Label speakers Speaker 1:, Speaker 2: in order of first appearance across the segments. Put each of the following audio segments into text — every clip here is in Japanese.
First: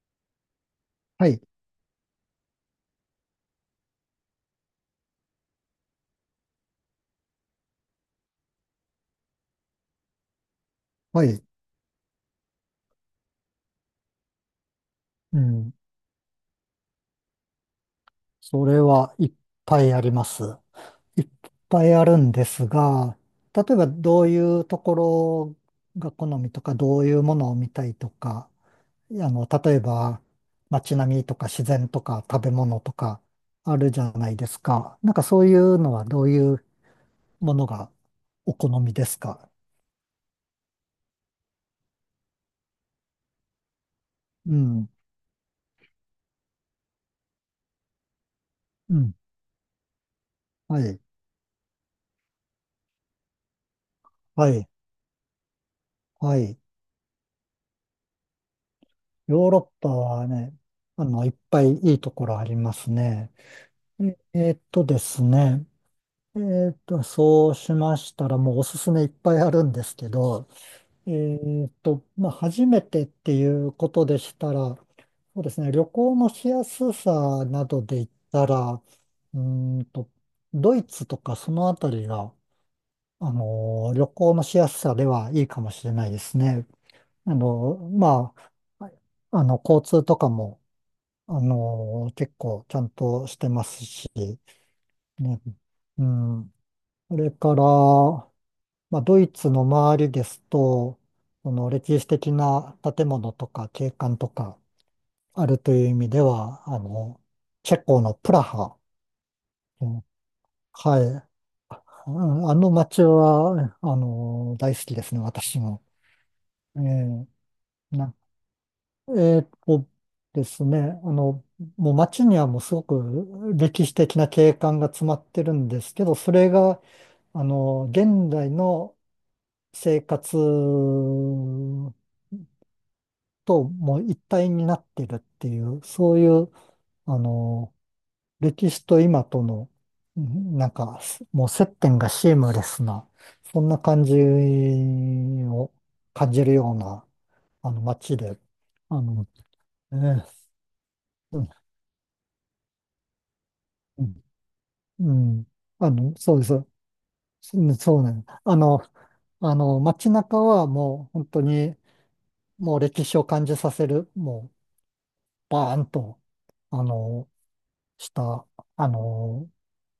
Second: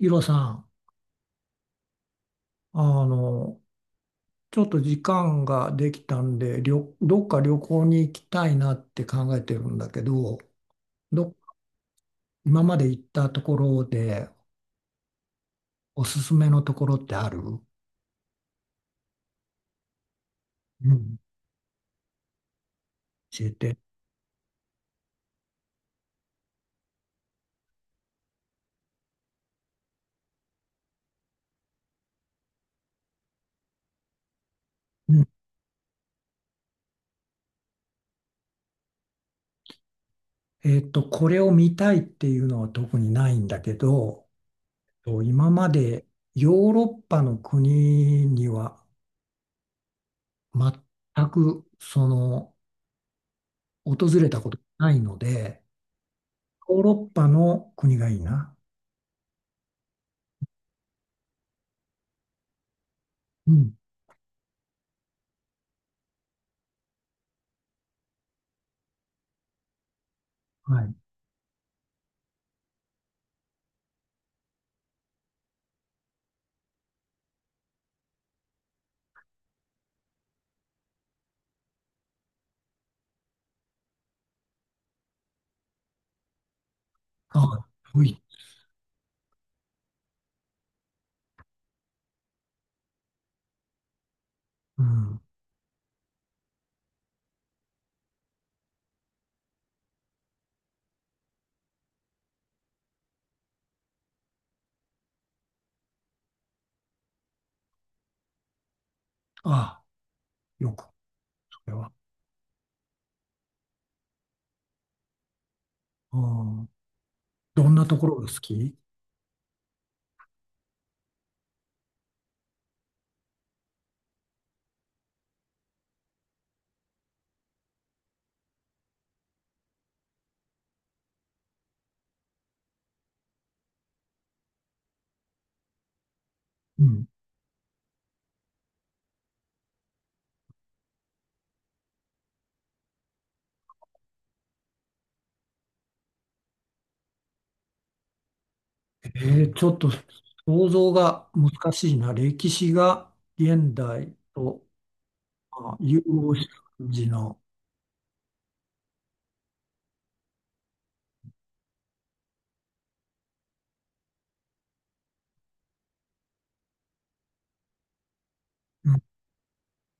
Speaker 1: イロさん、
Speaker 2: はい、
Speaker 1: あの、ちょっと時間ができたんで、どっか旅行に行きたいなって考えてるんだけど、
Speaker 2: は
Speaker 1: ど、
Speaker 2: い、
Speaker 1: 今まで行ったところで
Speaker 2: うん。
Speaker 1: おすすめのところってある？
Speaker 2: それはいっぱいあります。
Speaker 1: うん、
Speaker 2: いっぱいあるんですが、
Speaker 1: 教え
Speaker 2: 例
Speaker 1: て。
Speaker 2: えばどういうところが好みとか、どういうものを見たいとか、例えば街並みとか自然とか食べ物とかあるじゃないですか。なん
Speaker 1: う
Speaker 2: か
Speaker 1: ん、
Speaker 2: そういうのはどういうものがお好みですか？
Speaker 1: これを見たいっていうのは特にないんだけど、
Speaker 2: うん、
Speaker 1: 今までヨーロッパの国には
Speaker 2: うん、はい、
Speaker 1: 全く訪れた
Speaker 2: は
Speaker 1: こと
Speaker 2: い、
Speaker 1: ないので、
Speaker 2: はい。
Speaker 1: ヨーロッパの国がいいな。
Speaker 2: ヨーロッパはね、いっぱいいいところありますね。
Speaker 1: うん。
Speaker 2: ええーっとですね。そうしましたら、もうおすすめいっぱいあるんですけど、
Speaker 1: はい。
Speaker 2: まあ、初めてっていうことでしたら、そうですね、旅行のしやすさなどで言ったら、ーんと、ドイツとかそのあたりが、旅行のしやすさではいいかもしれないですね。
Speaker 1: あ、遠い。
Speaker 2: まあ、交通とかも、結構ちゃんとしてますし、
Speaker 1: うん。
Speaker 2: ね。うん。それから、まあ、ドイツの周りですと、その歴史的な建物とか景観とかあるという意味では、チェコのプラハ。
Speaker 1: あ、
Speaker 2: うん。
Speaker 1: よく、
Speaker 2: はい。
Speaker 1: それは。
Speaker 2: うん。あの街は、大好きですね、私も。
Speaker 1: うん。
Speaker 2: えー
Speaker 1: どんなとこ
Speaker 2: な、
Speaker 1: ろが好き？
Speaker 2: えーっとですね、もう街にはもうすごく歴史的な景観が詰まってるんですけど、それが、現代の生活ともう一体になってるっていう、そういう、
Speaker 1: うん。
Speaker 2: あの、歴史と今との、なんか、もう接点がシームレスな、そんな感じを感じるような、街で、あ
Speaker 1: え
Speaker 2: の、
Speaker 1: ちょっと
Speaker 2: えー
Speaker 1: 想像が
Speaker 2: うん
Speaker 1: 難しいな。歴史が現
Speaker 2: う
Speaker 1: 代と
Speaker 2: ん、うん。
Speaker 1: 融合
Speaker 2: そうで
Speaker 1: した
Speaker 2: す。
Speaker 1: 感じの。
Speaker 2: うん。そうね。あの、街中はもう本当に、もう歴史を感じさせる、もう、バーンと、あの、した、あ
Speaker 1: うん。
Speaker 2: の、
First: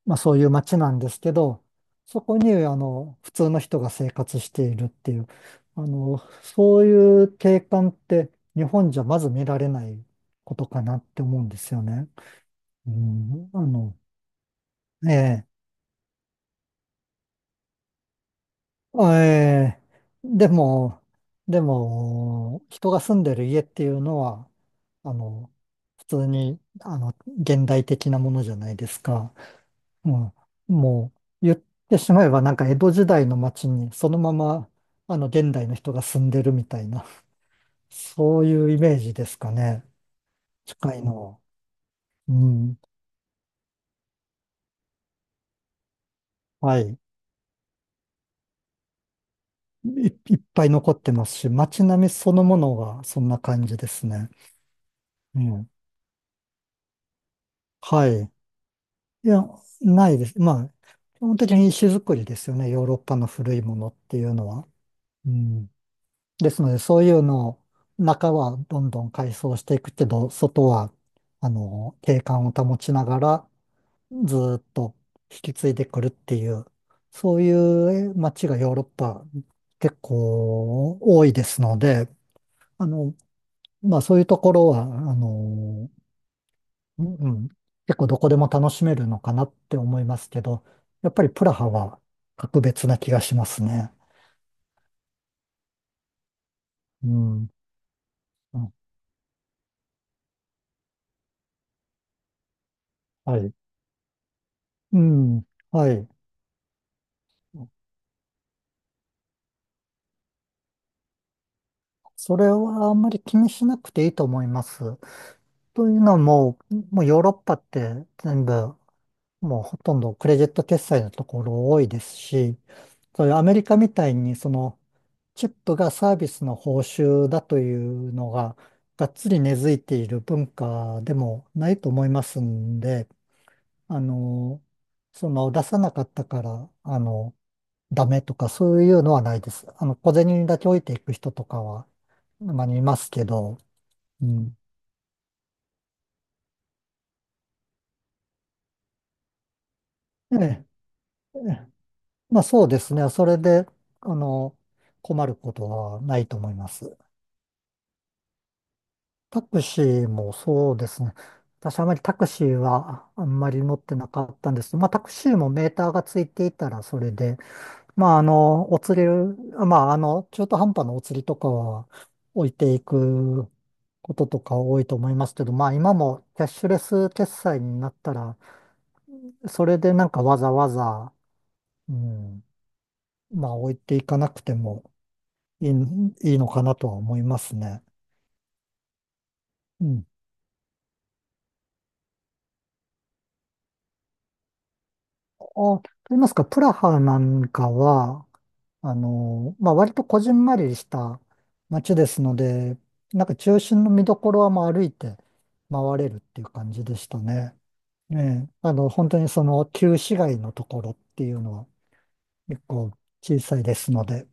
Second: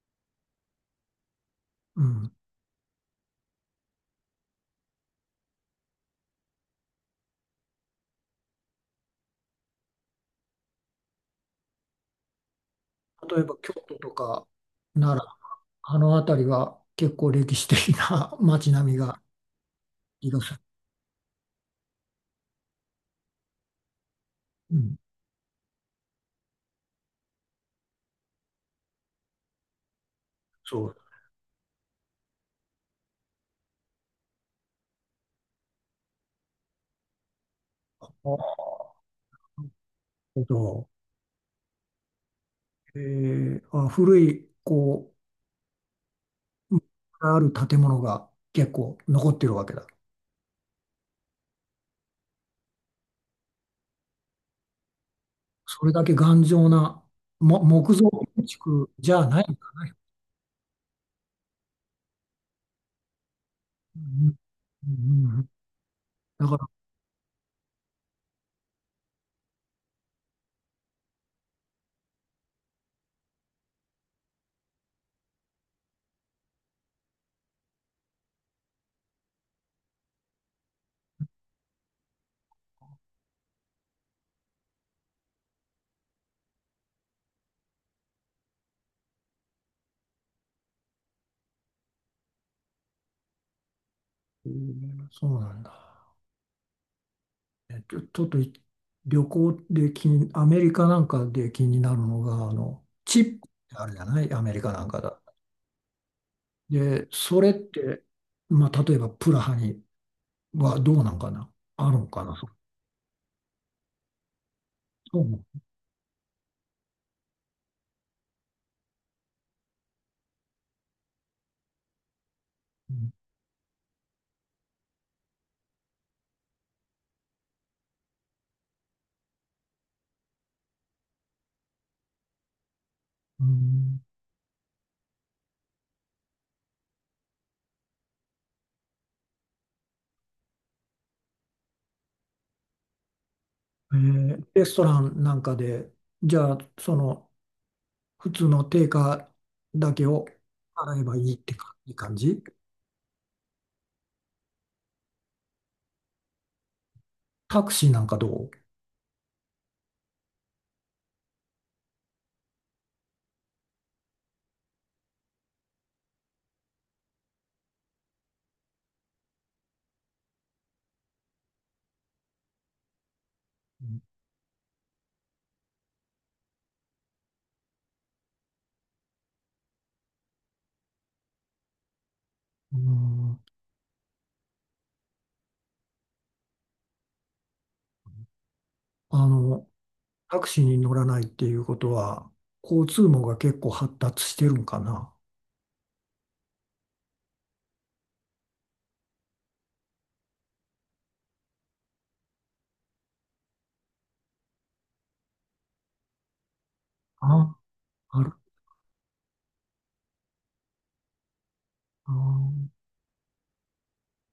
Speaker 2: まあ、そういう街なんですけど、
Speaker 1: う
Speaker 2: そ
Speaker 1: ん。
Speaker 2: こに、普通の人が生活しているっていう、そういう景観って日本じゃまず見られないことかなって思うんですよね。う
Speaker 1: 例え
Speaker 2: ん、
Speaker 1: ば京都とか
Speaker 2: え
Speaker 1: 奈良、
Speaker 2: え、
Speaker 1: あの辺りは結構歴史的な 街並みが
Speaker 2: ええ、
Speaker 1: いらっしゃる。
Speaker 2: でも、人が住んでる家っていうのは、
Speaker 1: うん。
Speaker 2: あの、普通に、現代的なものじゃないですか。うん、
Speaker 1: そう。
Speaker 2: もう言ってしまえばなんか江戸時代の町にそのままあの現代の人が住んでるみたいな、
Speaker 1: あ、
Speaker 2: そうい
Speaker 1: な
Speaker 2: うイメージですかね。
Speaker 1: るほど。
Speaker 2: 近いの。うん。
Speaker 1: あ、古い、こう、
Speaker 2: はい。
Speaker 1: ある建物が結構残ってるわけだ。
Speaker 2: い、いっぱい残ってますし、街並みそのものがそんな感じですね。うん。
Speaker 1: それだけ頑丈な、木
Speaker 2: は
Speaker 1: 造
Speaker 2: い。
Speaker 1: 建築じゃ
Speaker 2: い
Speaker 1: ない
Speaker 2: や、
Speaker 1: んだね。
Speaker 2: ないです。まあ、基本的に石造りですよね。ヨーロッパの古いものっ
Speaker 1: う
Speaker 2: ていう
Speaker 1: ん
Speaker 2: のは。
Speaker 1: うんう
Speaker 2: う
Speaker 1: ん。うん、
Speaker 2: ん。
Speaker 1: だ
Speaker 2: で
Speaker 1: か
Speaker 2: す
Speaker 1: ら、
Speaker 2: ので、そういうのを、中はどんどん改装していくけど、外は、景観を保ちながら、ずーっと引き継いでくるっていう、そういう街がヨーロッパ結構多いですので、あの、まあそういうところは、うんうん、結構どこでも楽しめるのかなって思いますけど、やっぱりプラハは格別な気がしますね。
Speaker 1: うん、そうなんだ。
Speaker 2: うん。
Speaker 1: えちょ、ちょっと
Speaker 2: あ。
Speaker 1: 旅行でアメリカなんかで気になるのが、チ
Speaker 2: は
Speaker 1: ップ
Speaker 2: い。
Speaker 1: ってあるじゃない、アメリカなん
Speaker 2: う
Speaker 1: かだ。
Speaker 2: ん。はい。
Speaker 1: で、それって、まあ、例えばプラハにはどうなんかな、あるのかな。
Speaker 2: そ
Speaker 1: そ
Speaker 2: れ
Speaker 1: う。
Speaker 2: はあんまり気にしなくていいと思います。
Speaker 1: そう。う
Speaker 2: というのはもうヨーロッパって全部、もうほとんどクレジット決済のところ多いですし、
Speaker 1: ん
Speaker 2: そういうアメリカみたいにそのチップがサービスの報酬だというのががっつり根付いている文化でもないと思いますんで、
Speaker 1: うん。
Speaker 2: あの、その出さなかったから、ダメとかそういうのはないです。小銭だけ置いていく人とかは、まあ、いますけど、うん。
Speaker 1: レストランなんかで、じゃあ、普通の定価だけを
Speaker 2: ええ、
Speaker 1: 払えばいいっ
Speaker 2: え
Speaker 1: て
Speaker 2: え、
Speaker 1: か、いい感
Speaker 2: ま
Speaker 1: じ？
Speaker 2: あそうですね。それで、あの、困ることはないと思います。
Speaker 1: タクシーなんかどう？
Speaker 2: タクシーもそうですね。私あまりタクシーはあんまり乗ってなかったんです。まあタクシーもメーターがついていたらそれで、まあお釣り、まあ中途半端なお釣りとかは置いていくこととか多いと思いますけど、まあ今もキャッシュレス決済になったら、それでなんかわざわざ、うん、
Speaker 1: うん、うん。
Speaker 2: まあ置いていかなくてもいい、いいのかなとは思いますね。
Speaker 1: あの、
Speaker 2: うん。
Speaker 1: タクシーに乗らないっていうことは、交通網が結構発達してるんかな？
Speaker 2: あ、と言いますか、プラハなんかは、まあ割とこじんまりした街ですので、なんか中心の見どころはまあ歩いて回れるっていう感じでした
Speaker 1: あ、
Speaker 2: ね。え
Speaker 1: ある、
Speaker 2: え、本当にその旧市街のところっていうのは
Speaker 1: あ
Speaker 2: 結
Speaker 1: ー、
Speaker 2: 構小さいですので、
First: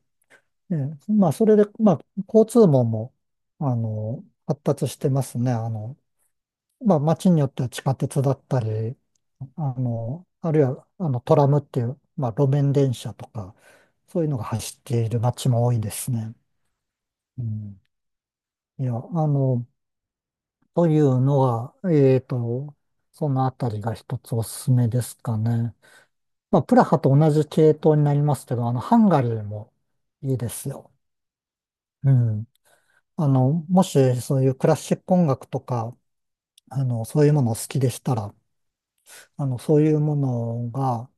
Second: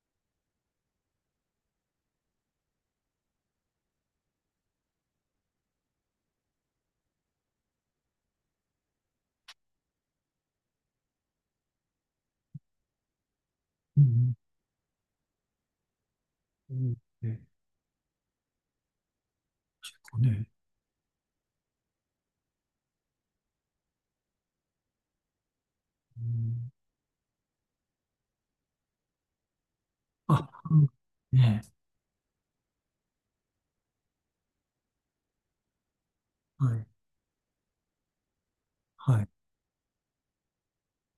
Speaker 2: ええ、まあそれで、まあ交通網も、発達してますね。まあ、街によっては地下鉄だったり、あるいは、トラムっていう、まあ、路面電車とか、
Speaker 1: う
Speaker 2: そういう
Speaker 1: ん、
Speaker 2: のが走っている街も多いですね。
Speaker 1: うん、ね、
Speaker 2: うん。いや、
Speaker 1: 結構ね、
Speaker 2: というのは、そのあたりが一つおすすめですかね。
Speaker 1: う
Speaker 2: まあ、
Speaker 1: ん、
Speaker 2: プラハと同じ系統になりますけど、ハンガリーもいいで
Speaker 1: あ、
Speaker 2: す
Speaker 1: うん、
Speaker 2: よ。
Speaker 1: ね、
Speaker 2: うん。もしそういうクラシック音楽とか、
Speaker 1: はい、
Speaker 2: そういうものを好きでしたら、
Speaker 1: はい、
Speaker 2: そういうものが、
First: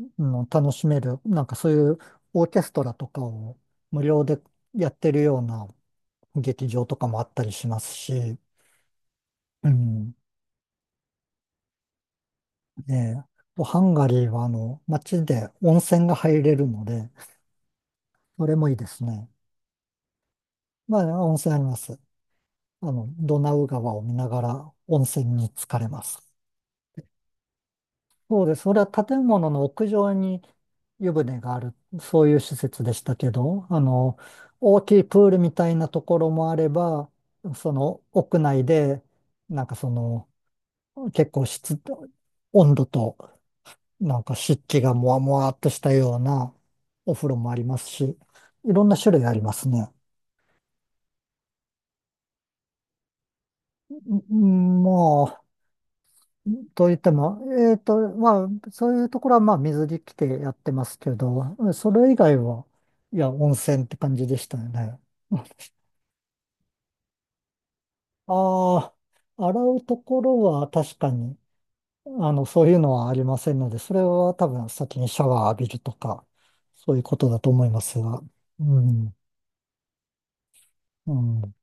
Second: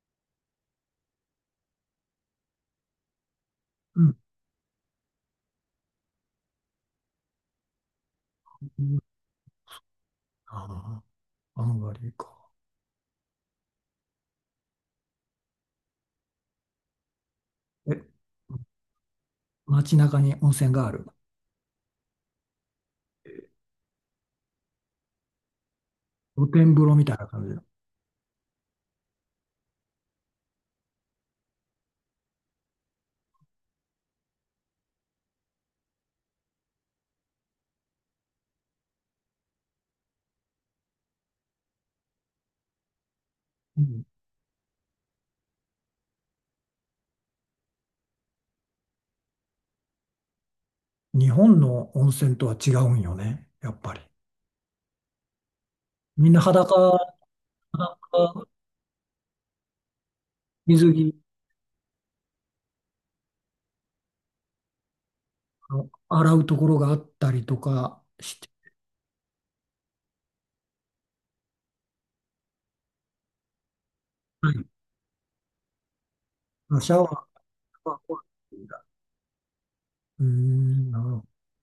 Speaker 2: 楽しめる、なんかそういうオーケストラとかを
Speaker 1: う
Speaker 2: 無
Speaker 1: ん、
Speaker 2: 料でやってるような劇場とかもあったりしますし、
Speaker 1: うん、
Speaker 2: うん、
Speaker 1: ああ、あんまりか。
Speaker 2: ねえ、ハンガリーは街で温泉が入れるので、
Speaker 1: え、
Speaker 2: それもいいですね。
Speaker 1: 街中に温泉があ
Speaker 2: ま
Speaker 1: る？
Speaker 2: あ、温泉あります。ドナウ川を見ながら温泉に浸かれます。
Speaker 1: 露天風呂みたいな感じの。
Speaker 2: そうです。それは建物の屋上に湯船がある、そういう施設でしたけど、大きいプールみたいなところもあれば、その屋内で、なんかその、結構湿、温度と、
Speaker 1: うん、
Speaker 2: なんか湿気がもわもわっとしたようなお風呂もありますし、いろんな種類ありますね。
Speaker 1: 日本の温泉とは違うんよね、やっぱり。
Speaker 2: うん、まあ
Speaker 1: みんな
Speaker 2: と言って
Speaker 1: 裸、
Speaker 2: も、ま
Speaker 1: 裸
Speaker 2: あ、そういうところは、まあ、水着着てやってま
Speaker 1: 水
Speaker 2: すけ
Speaker 1: 着、
Speaker 2: ど、それ以外は、いや、温泉って感じでしたよね。
Speaker 1: あの洗うところがあったりとかして、
Speaker 2: ああ、洗うところは確かに、そういうのはありませんので、それは多
Speaker 1: は
Speaker 2: 分先にシャワー浴びるとか、
Speaker 1: い、シ
Speaker 2: そ
Speaker 1: ャ
Speaker 2: ういう
Speaker 1: ワー
Speaker 2: ことだと思いま
Speaker 1: と
Speaker 2: す
Speaker 1: かは。
Speaker 2: が。うん、
Speaker 1: うーん、なるほ
Speaker 2: う
Speaker 1: ど。
Speaker 2: ん。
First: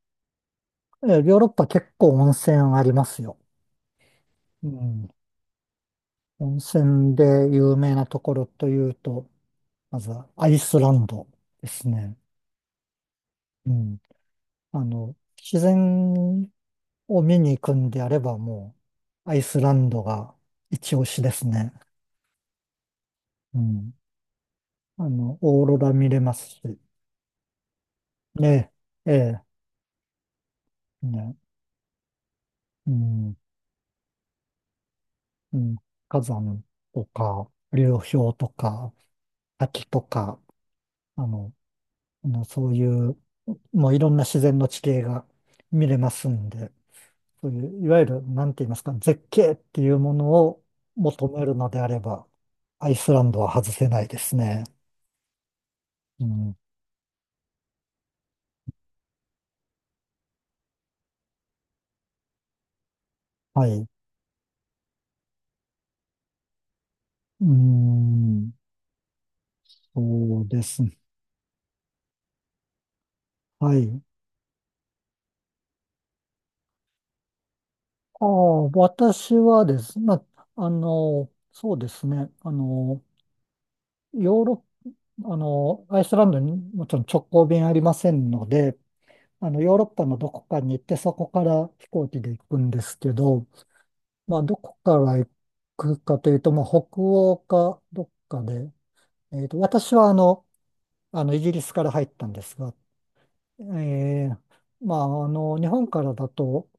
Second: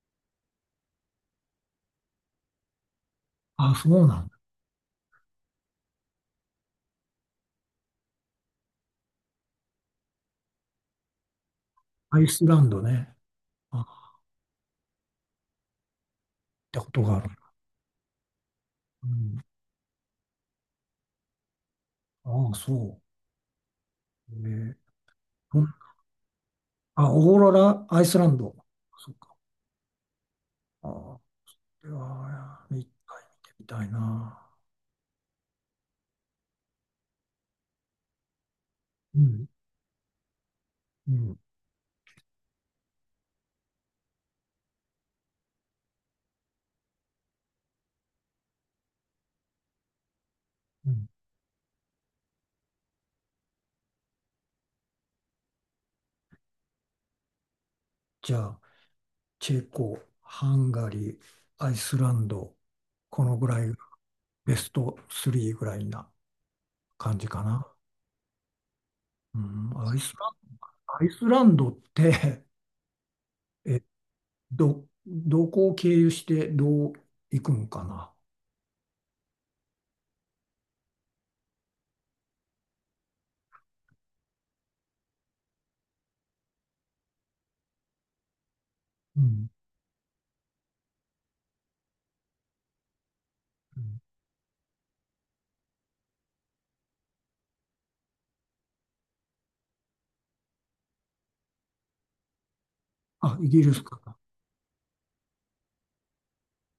Speaker 2: え、ヨーロッパ結構温泉ありますよ。
Speaker 1: あ、そうなんだ。
Speaker 2: うん。温泉で有名なところというと、まずはアイスランドですね。
Speaker 1: アイスランドね。
Speaker 2: う
Speaker 1: あ、っ
Speaker 2: ん。自然
Speaker 1: てことがあ
Speaker 2: を
Speaker 1: る。
Speaker 2: 見に行くんであればも
Speaker 1: う
Speaker 2: う、ア
Speaker 1: ん、
Speaker 2: イスランドが一押しですね。
Speaker 1: ああ、そ
Speaker 2: うん。
Speaker 1: う。うんああそう
Speaker 2: オーロラ
Speaker 1: え
Speaker 2: 見れますし、
Speaker 1: ほんあオーロラ、アイスランド。
Speaker 2: ね
Speaker 1: そ
Speaker 2: え、
Speaker 1: っか。
Speaker 2: え
Speaker 1: ああ、
Speaker 2: え、
Speaker 1: こ
Speaker 2: ね、
Speaker 1: れは、一
Speaker 2: う
Speaker 1: 回
Speaker 2: ん、
Speaker 1: 見てみたいな。
Speaker 2: うん、火山とか、流氷とか、
Speaker 1: うん
Speaker 2: 滝とか、
Speaker 1: う
Speaker 2: あ
Speaker 1: ん、
Speaker 2: の、そういう、もういろんな自然の地形が見れますんで、そういう、いわゆる、なんて言いますか、絶景っていうものを
Speaker 1: うん。
Speaker 2: 求めるのであれば、アイスランドは外せないですね。うん、
Speaker 1: じゃあ、チェコ、ハンガリー、アイスランド、このぐら
Speaker 2: は
Speaker 1: い
Speaker 2: い。
Speaker 1: が
Speaker 2: う
Speaker 1: ベスト3ぐらいな感じか
Speaker 2: ー
Speaker 1: な？
Speaker 2: ん、
Speaker 1: うん、
Speaker 2: そうですね。
Speaker 1: アイスランドって、
Speaker 2: は
Speaker 1: え、
Speaker 2: い。
Speaker 1: どこを経由してどう行くんかな？
Speaker 2: ああ、私はですね、まあ、そうですね、あの、ヨーロッ、あの、アイスランドにもちろん直行便ありませんので、
Speaker 1: うん、
Speaker 2: ヨーロッパのどこかに行って、そこから飛行機で行くんですけど、
Speaker 1: うん。
Speaker 2: まあ、どこから行くかというと、まあ、北欧かどっかで、私はイギリスから入ったんですが、
Speaker 1: あ、イギリスかな。
Speaker 2: えーまあ、日本からだと、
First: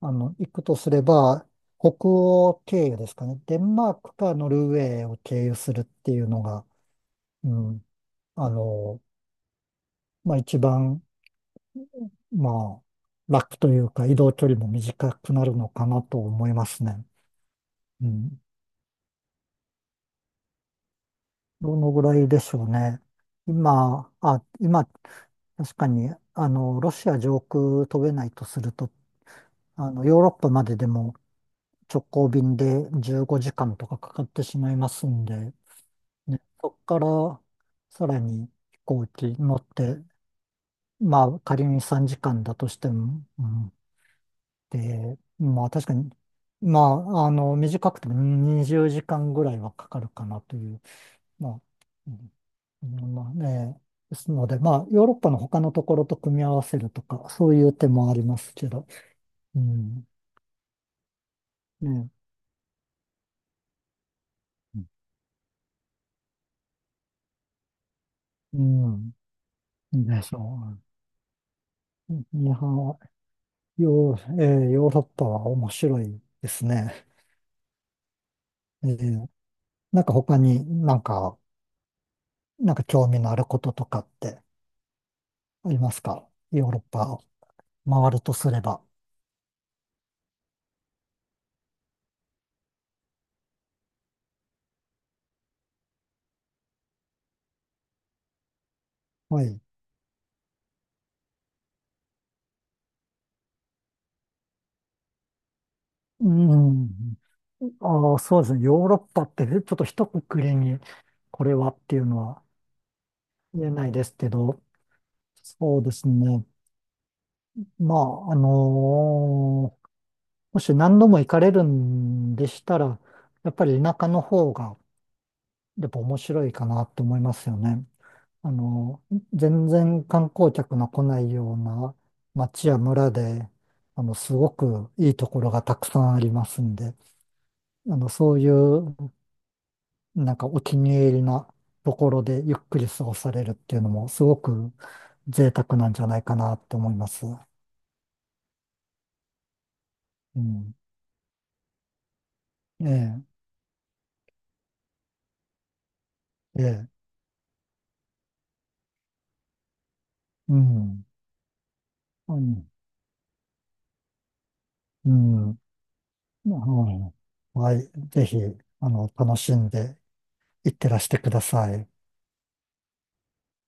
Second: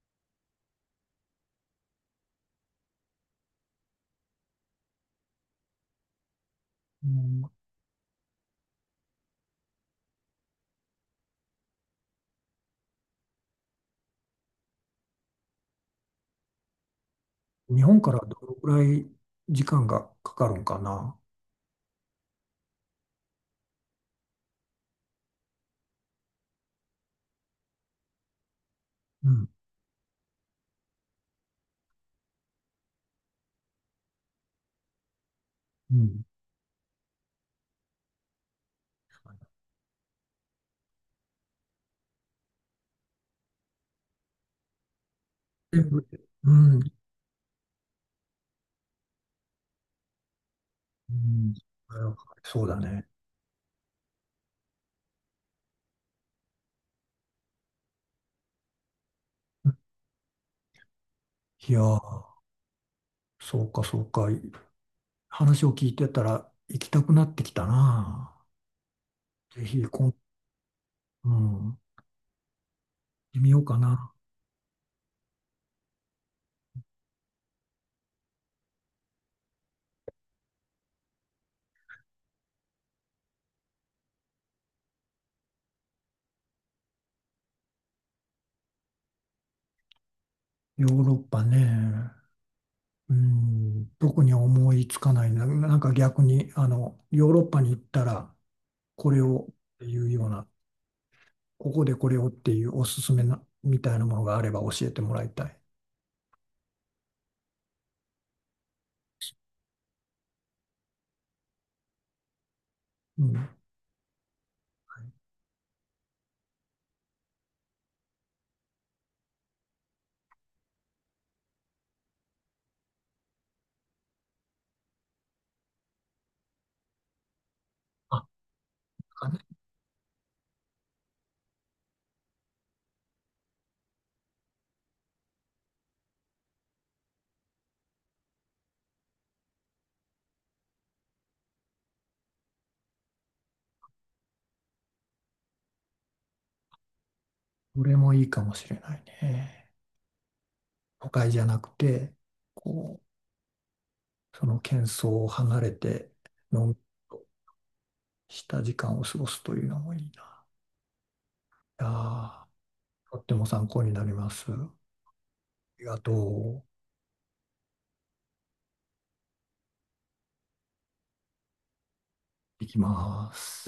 Speaker 2: 行くとすれば、北欧経由ですかね。デンマークかノルウェーを経由するっていうのが、
Speaker 1: うん、
Speaker 2: うん、あの、まあ、一番、まあ、楽というか、移動距離も短くなるのかなと思いますね。
Speaker 1: 日本
Speaker 2: う
Speaker 1: からど
Speaker 2: ん。
Speaker 1: のぐらい時間がかかるんかな？
Speaker 2: どのぐらいでしょうね。今、確かに、ロシア上空飛べないとすると、
Speaker 1: うん、
Speaker 2: ヨーロッパまででも直行便で15時間とかかかってしまいますんで、
Speaker 1: うん。
Speaker 2: ね、そこからさらに飛行機乗って、まあ、仮に3時間だとしても、うん、で、まあ、確
Speaker 1: 全
Speaker 2: か
Speaker 1: 部
Speaker 2: に、
Speaker 1: で。うん、
Speaker 2: まあ、短くても20時間ぐらいはかかるかなという
Speaker 1: う
Speaker 2: ま
Speaker 1: ん、
Speaker 2: あ、うん
Speaker 1: そうだ
Speaker 2: う
Speaker 1: ね。
Speaker 2: ん、まあね、ですので、まあ、ヨーロッパの他のところと組み合わせるとか、そういう手もありますけど、うん、
Speaker 1: いや
Speaker 2: ね、
Speaker 1: ー、そうか、そうか。
Speaker 2: う
Speaker 1: 話を聞いてたら行きたくなってきたな。
Speaker 2: ん、
Speaker 1: ぜひ、
Speaker 2: うんでしょ
Speaker 1: うん、行っ
Speaker 2: う。いや、
Speaker 1: てみようかな。
Speaker 2: ヨーロッパは面白いですね。えーなんか他になんか興味のあることとかってありますかヨーロッパを回るとすれば？
Speaker 1: ヨーロッパね。うん、特に思いつかないな。なんか逆に、ヨーロッパに行ったら、これ
Speaker 2: は
Speaker 1: をっ
Speaker 2: い。
Speaker 1: ていうような、ここでこれをっていうおすすめな、みたいなものがあれば教えてもらいたい。
Speaker 2: うん。ああ、そうですね。ヨーロッパってねちょっと一括りにこれはっていうのは
Speaker 1: うん。はい。
Speaker 2: 言えないですけど、そうですね。まあ、もし何度も行かれるんでしたら、やっぱり田舎の方がやっぱ面白いかなと思いますよね。
Speaker 1: あ、なんかね、
Speaker 2: 全然観光客の来ないような町や村で、すごくいいところがたくさんありますんで、そういうなんかお気に入りなところでゆっくり過ごされるっていうのもすごく贅沢なんじゃないかなって思います。
Speaker 1: これもいいかもしれないね。
Speaker 2: うん。
Speaker 1: 都会じゃなくて、
Speaker 2: え
Speaker 1: こ
Speaker 2: え、
Speaker 1: う、その喧騒を離れて、
Speaker 2: え
Speaker 1: のんびり
Speaker 2: え、
Speaker 1: とした時間を過ごすというのもいいな。
Speaker 2: うん。
Speaker 1: いや
Speaker 2: う
Speaker 1: ー、
Speaker 2: ん。
Speaker 1: とっても参考になります。あ
Speaker 2: うん。
Speaker 1: りがとう。
Speaker 2: はい。ぜひ、楽しんでいってらしてください。
Speaker 1: いきます。